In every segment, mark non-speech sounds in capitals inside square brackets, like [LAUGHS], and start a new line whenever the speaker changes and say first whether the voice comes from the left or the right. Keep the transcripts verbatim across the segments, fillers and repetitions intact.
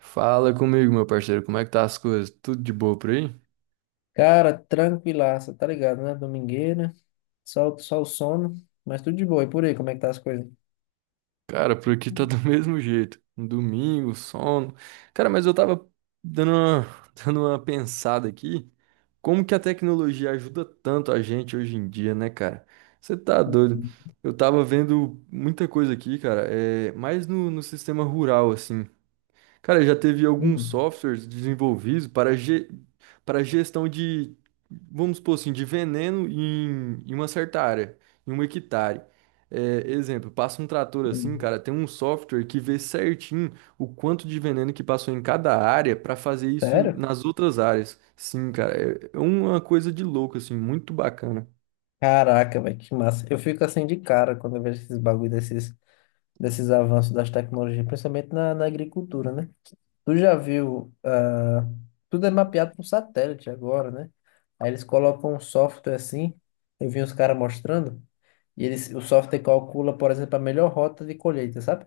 right: Fala comigo, meu parceiro, como é que tá as coisas? Tudo de boa por aí?
left: Cara, tranquilaça, tá ligado, né? Domingueira, só, só o sono, mas tudo de boa. E por aí, como é que tá as coisas?
right: Cara, por aqui tá
left: Hum.
right: do [LAUGHS] mesmo jeito. Um domingo, sono. Cara, mas eu tava dando uma, [LAUGHS] dando uma pensada aqui, como que a tecnologia ajuda tanto a gente hoje em dia, né, cara? Você tá
left: Hum,
right: doido? Eu tava vendo muita coisa aqui, cara, é, mais no, no, sistema rural, assim. Cara, já teve alguns
left: hum,
right: softwares desenvolvidos para, ge para gestão de, vamos supor assim, de veneno em, em uma certa área, em um hectare. É, exemplo, passa um trator assim,
left: hum.
right: cara, tem um software que vê certinho o quanto de veneno que passou em cada área para fazer isso em-
left: Sério?
right: nas outras áreas. Sim, cara, é é uma coisa de louco, assim, muito bacana.
left: Caraca, velho, que massa. Eu fico assim de cara quando eu vejo esses bagulho desses, desses avanços das tecnologias, principalmente na, na agricultura, né? Tu já viu, ah, tudo é mapeado por satélite agora, né? Aí eles colocam um software assim, eu vi uns caras mostrando, e eles, o software calcula, por exemplo, a melhor rota de colheita, sabe?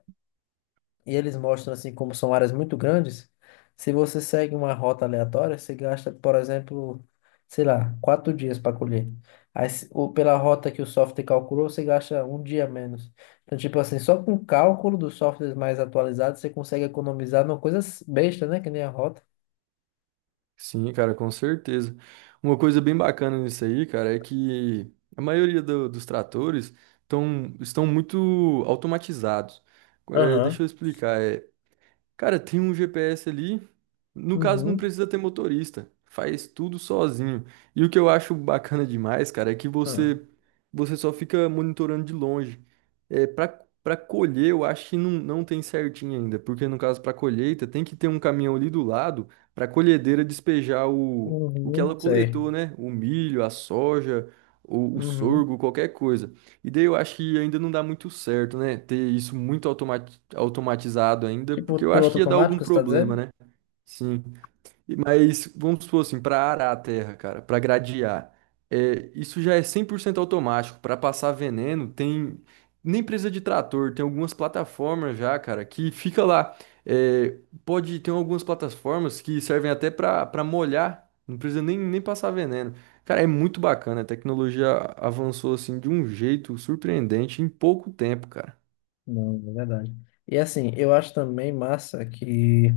left: E eles mostram assim como são áreas muito grandes. Se você segue uma rota aleatória, você gasta, por exemplo, sei lá, quatro dias para colher. Aí, se- ou pela rota que o software calculou, você gasta um dia menos. Então, tipo assim, só com o cálculo dos softwares mais atualizados, você consegue economizar numa coisa s- besta, né? Que nem a rota.
right: Sim, cara, com certeza. Uma coisa bem bacana nisso aí, cara, é que a maioria do- dos tratores tão, estão muito automatizados. É,
left: Aham.
right: deixa eu explicar. é, Cara, tem um G P S ali. No caso, não
left: Uhum.
right: precisa ter motorista. Faz tudo sozinho. E o que eu acho bacana demais, cara, é que
left: Ah.
right: você você só fica monitorando de longe. É, para para colher, eu acho que não, não tem certinho ainda, porque no caso para colheita tem que ter um caminhão ali do lado para a colhedeira despejar o, o que
left: Uhum.
right: ela
left: Sei.
right: coletou, né? O milho, a soja, o, o
left: Uhum.
right: sorgo, qualquer coisa. E daí eu acho que ainda não dá muito certo, né? Ter isso muito automati- automatizado ainda,
left: Tipo,
right: porque eu acho
left: piloto
right: que ia dar algum
left: automático, você está
right: problema,
left: dizendo?
right: né? Sim. E- Mas vamos supor assim, para arar a terra, cara, para gradear, é, isso já é cem por cento automático. Para passar veneno, tem nem precisa de trator, tem algumas plataformas já, cara, que fica lá. É, pode ter algumas plataformas que servem até para para molhar, não precisa nem, nem passar veneno. Cara, é muito bacana, a tecnologia avançou assim de um jeito surpreendente em pouco tempo, cara.
left: Não, é verdade. E assim, eu acho também massa que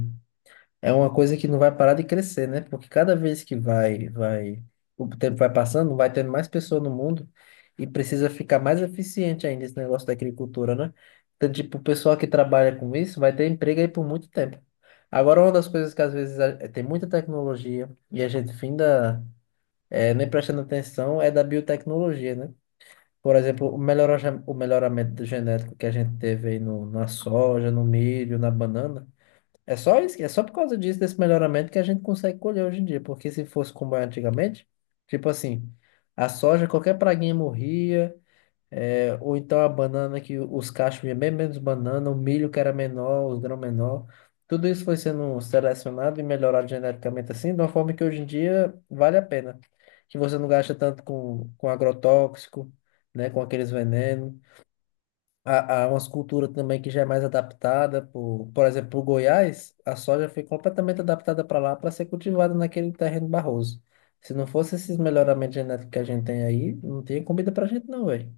left: é uma coisa que não vai parar de crescer, né? Porque cada vez que vai, vai, o tempo vai passando, vai tendo mais pessoas no mundo e precisa ficar mais eficiente ainda esse negócio da agricultura, né? Então, tipo, o pessoal que trabalha com isso vai ter emprego aí por muito tempo. Agora, uma das coisas que às vezes a- é, tem muita tecnologia e a gente finda é, nem prestando atenção é da biotecnologia, né? Por exemplo, o melhora- o melhoramento genético que a gente teve aí no, na soja, no milho, na banana. É só isso, é só por causa disso, desse melhoramento, que a gente consegue colher hoje em dia. Porque se fosse como era antigamente, tipo assim, a soja, qualquer praguinha morria, é, ou então a banana que os cachos iam bem menos banana, o milho que era menor, os grãos menor. Tudo isso foi sendo selecionado e melhorado geneticamente assim, de uma forma que hoje em dia vale a pena. Que você não gasta tanto com, com agrotóxico, né, com aqueles venenos. Há, há umas culturas também que já é mais adaptada, por, por exemplo, o Goiás, a soja foi completamente adaptada para lá para ser cultivada naquele terreno barroso. Se não fosse esses melhoramentos genéticos que a gente tem aí, não tinha comida pra gente não, velho.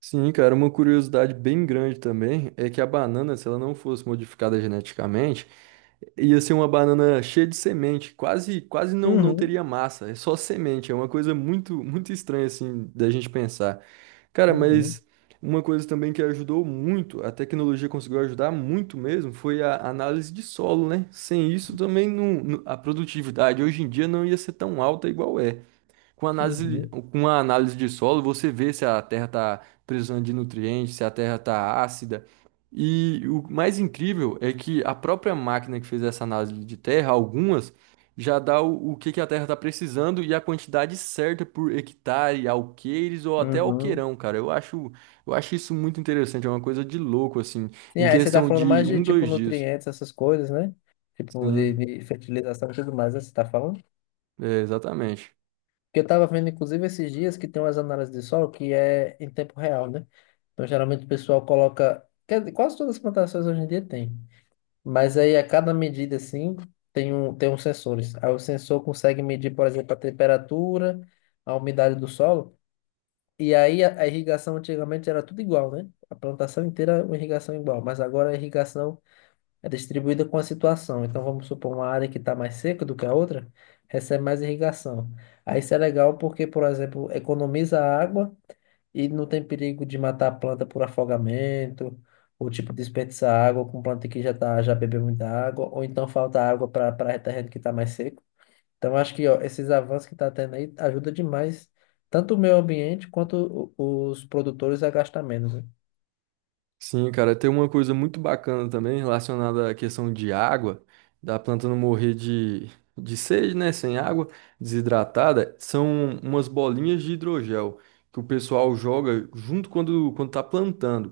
right: Sim, cara, uma curiosidade bem grande também é que a banana, se ela não fosse modificada geneticamente, ia ser uma banana cheia de semente, quase quase não não
left: Uhum,
right: teria massa, é só semente, é uma coisa muito muito estranha assim da gente pensar. Cara,
left: uhum,
right: mas uma coisa também que ajudou muito, a tecnologia conseguiu ajudar muito mesmo, foi a análise de solo, né? Sem isso também não, não- a produtividade hoje em dia não ia ser tão alta igual é. Com análise,
left: uhum,
right: com a análise de solo, você vê se a terra está precisando de nutrientes, se a terra está ácida. E o mais incrível é que a própria máquina que fez essa análise de terra, algumas, já dá o, o que, que, a terra está precisando e a quantidade certa por hectare, alqueires ou até
left: uhum.
right: alqueirão, cara. Eu acho, eu acho isso muito interessante, é uma coisa de louco, assim,
left: Sim,
right: em
left: aí você tá
right: questão
left: falando
right: de
left: mais de
right: um,
left: tipo
right: dois dias.
left: nutrientes, essas coisas, né? Tipo de,
right: Sim,
left: de fertilização e tudo mais, né? Você tá falando?
right: é, exatamente.
left: Porque eu estava vendo, inclusive, esses dias que tem umas análises de solo que é em tempo real, né? Então, geralmente o pessoal coloca, quer dizer, quase todas as plantações hoje em dia tem. Mas aí, a cada medida, assim, tem um, tem uns sensores. Aí o sensor consegue medir, por exemplo, a temperatura, a umidade do solo. E aí, a, a irrigação antigamente era tudo igual, né? A plantação inteira, uma irrigação igual. Mas agora a irrigação é distribuída com a situação. Então, vamos supor, uma área que está mais seca do que a outra, recebe mais irrigação. Aí isso é legal porque, por exemplo, economiza água e não tem perigo de matar a planta por afogamento, ou tipo desperdiçar água com planta que já tá, já bebeu muita água, ou então falta água para para terreno que está mais seco. Então, acho que ó, esses avanços que está tendo aí ajuda demais, tanto o meio ambiente quanto o- os produtores a gastar menos, né?
right: Sim, cara, tem uma coisa muito bacana também relacionada à questão de água, da planta não morrer de, de sede, né? Sem água, desidratada, são umas bolinhas de hidrogel que o pessoal joga junto quando, quando tá plantando.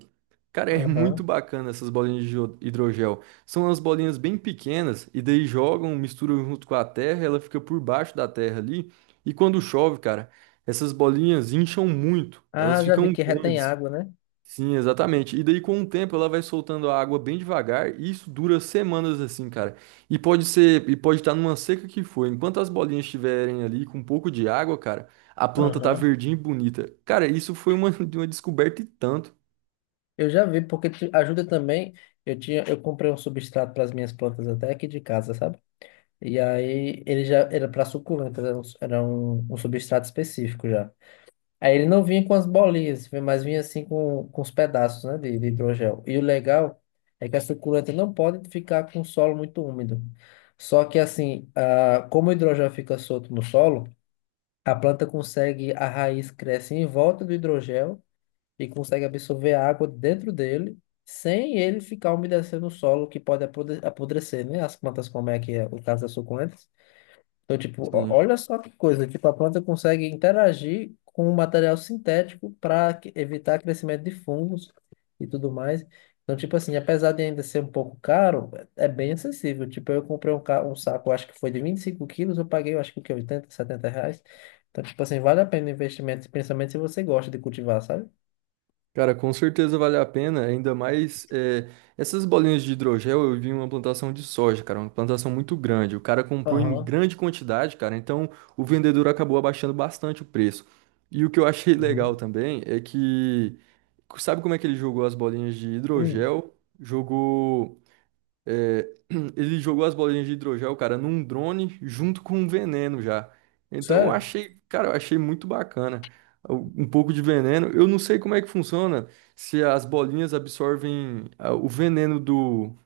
right: Cara, é muito
left: Aham.
right: bacana essas bolinhas de hidro- hidrogel. São umas bolinhas bem pequenas e daí jogam, misturam junto com a terra, ela fica por baixo da terra ali. E quando chove, cara, essas bolinhas incham muito, elas
left: Ah, já vi
right: ficam
left: que retém
right: grandes.
left: água, né?
right: Sim, exatamente. E daí, com o tempo, ela vai soltando a água bem devagar, e isso dura semanas assim, cara. E pode ser, e pode estar numa seca que for. Enquanto as bolinhas estiverem ali com um pouco de água, cara, a planta tá
left: Aham.
right: verdinha e bonita. Cara, isso foi uma, [LAUGHS] uma descoberta e tanto.
left: Eu já vi, porque te ajuda também. Eu tinha, eu comprei um substrato para as minhas plantas até aqui de casa, sabe? E aí ele já era para suculentas, era, um, era um- um substrato específico já. Aí ele não vinha com as bolinhas, vinha- mas vinha assim com, com os pedaços, né, de, de hidrogel. E o legal é que a suculenta não pode ficar com o solo muito úmido. Só que assim, ah, como o hidrogel fica solto no solo, a planta consegue, a raiz cresce em volta do hidrogel e consegue absorver a água dentro dele, sem ele ficar umedecendo o solo, que pode apode- apodrecer, né? As plantas, como é que é o caso das suculentas. Então, tipo, ó-
right: Sim.
left: olha só que coisa, tipo, a planta consegue interagir com o material sintético para evitar crescimento de fungos e tudo mais. Então, tipo assim, apesar de ainda ser um pouco caro, é é bem acessível. Tipo, eu comprei um, ca- um saco, acho que foi de vinte e cinco quilos, eu paguei, eu acho que o quê? oitenta, setenta reais. Então, tipo assim, vale a pena o investimento, principalmente se você gosta de cultivar, sabe?
right: Cara, com certeza vale a pena, ainda mais eh, essas bolinhas de hidrogel. Eu vi uma plantação de soja, cara, uma plantação muito grande. O cara comprou em grande quantidade, cara, então o vendedor acabou abaixando bastante o preço. E o que eu achei [LAUGHS]
left: Uhum.
right: legal também é que, sabe como é que ele jogou as bolinhas de
left: Hum,
right: hidrogel? Jogou. É, [CLEARS THROAT] ele jogou as bolinhas de hidrogel, cara, num drone junto com um veneno já. Então eu
left: sério?
right: achei, cara, eu achei muito bacana. Um um pouco de veneno. Eu não sei como é que funciona se as bolinhas absorvem ah, o veneno do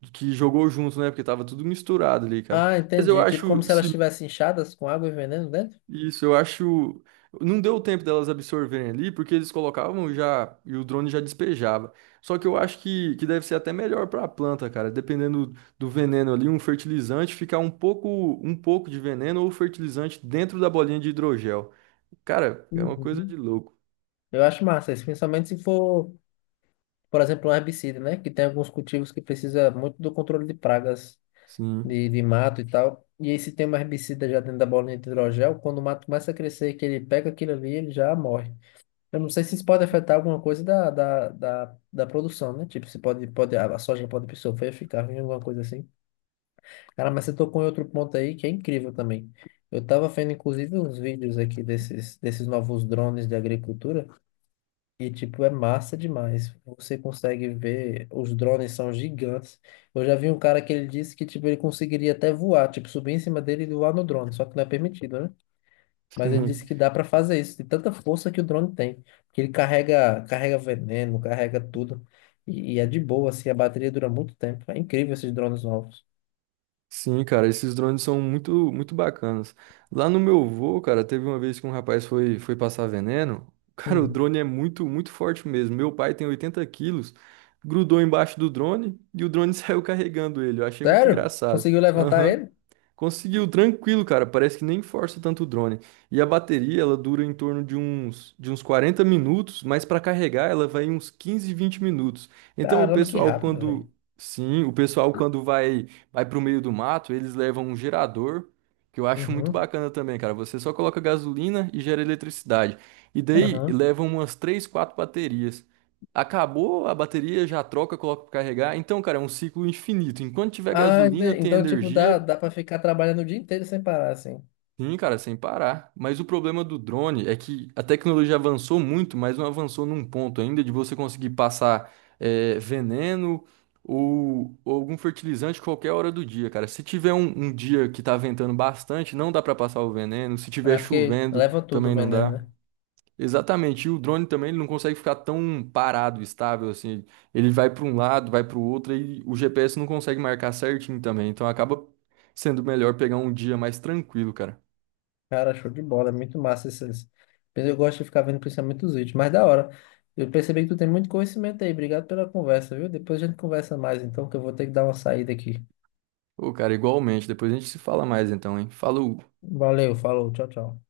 right: do que jogou junto, né? Porque tava tudo misturado ali, cara.
left: Ah,
right: Mas eu
left: entendi. Tipo como
right: acho
left: se elas estivessem inchadas com água e veneno dentro?
right: isso, eu acho. Não deu tempo delas absorverem ali, porque eles colocavam já e o drone já despejava. Só que eu acho que, que, deve ser até melhor para a planta, cara. Dependendo do veneno ali, um fertilizante ficar um pouco, um pouco de veneno ou fertilizante dentro da bolinha de hidrogel. Cara, é uma coisa
left: Uhum.
right: de louco.
left: Eu acho massa isso, principalmente se for, por exemplo, um herbicida, né? Que tem alguns cultivos que precisa muito do controle de pragas
right: Sim,
left: de, de mato e tal. E aí se tem um herbicida já dentro da bolinha de hidrogel, quando o mato começa a crescer, que ele pega aquilo ali, ele já morre. Eu não sei se isso pode afetar alguma coisa da, da, da, da produção, né? Tipo, se pode, pode, a soja pode sofrer, ficar ruim, alguma coisa assim. Cara, mas você tocou em outro ponto aí que é incrível também. Eu tava vendo, inclusive, uns vídeos aqui desses, desses novos drones de agricultura e, tipo, é massa demais. Você consegue ver, os drones são gigantes. Eu já vi um cara que ele disse que, tipo, ele conseguiria até voar, tipo, subir em cima dele e voar no drone, só que não é permitido, né?
right: [LAUGHS]
left: Mas ele disse
right: sim.
left: que dá pra fazer isso, de tanta força que o drone tem. Que ele carrega, carrega veneno, carrega tudo. E, e é de boa, assim, a bateria dura muito tempo. É incrível esses drones novos.
right: Sim, cara, esses drones são muito, muito bacanas. Lá no meu voo, cara, teve uma vez que um rapaz foi, foi passar veneno. [LAUGHS] Cara, o
left: Hum.
right: drone é muito, muito forte mesmo. Meu pai tem oitenta quilos, grudou embaixo do drone e o drone [LAUGHS] saiu carregando ele. Eu achei muito
left: Sério?
right: engraçado.
left: Conseguiu levantar
right: Aham.
left: ele?
right: Conseguiu, tranquilo, cara. Parece que nem força tanto o drone. E a bateria, ela dura em torno de uns, de uns quarenta minutos, mas para carregar ela vai uns quinze vinte minutos. Então o
left: Caramba, que
right: pessoal
left: rápido, velho.
right: quando, sim, o pessoal quando vai vai pro meio do mato, eles levam um gerador, que eu acho muito
left: Uhum.
right: bacana também, cara. Você só coloca gasolina e gera eletricidade. E daí
left: Aham.
right: levam umas três quatro baterias. Acabou a bateria, já troca, coloca para carregar. Então, cara, é um ciclo infinito. Enquanto tiver
left: Ah, ente-
right: gasolina, tem
left: então, tipo, dá,
right: energia.
left: dá pra ficar trabalhando o dia inteiro sem parar, assim.
right: Sim, cara, sem parar. Mas o problema do drone é que a tecnologia avançou muito, mas não avançou num ponto ainda de você conseguir passar eh, veneno ou, ou algum fertilizante qualquer hora do dia, cara. Se tiver um, um dia que tá ventando bastante, não dá pra passar o veneno. Se
left: É
right: tiver
left: porque
right: chovendo,
left: leva tudo o
right: também não
left: veneno,
right: dá.
left: né?
right: Exatamente. E o drone também ele não consegue ficar tão parado, estável assim. Ele vai pra um lado, vai pro outro e o G P S não consegue marcar certinho também. Então acaba sendo melhor pegar um dia mais tranquilo, cara.
left: Cara, show de bola, é muito massa esses. Eu gosto de ficar vendo principalmente os vídeos, mas da hora. Eu percebi que tu tem muito conhecimento aí. Obrigado pela conversa, viu? Depois a gente conversa mais, então, que eu vou ter que dar uma saída aqui.
right: Ô, cara, igualmente. Depois a gente se fala mais então, hein? Falou!
left: Valeu, falou, tchau, tchau.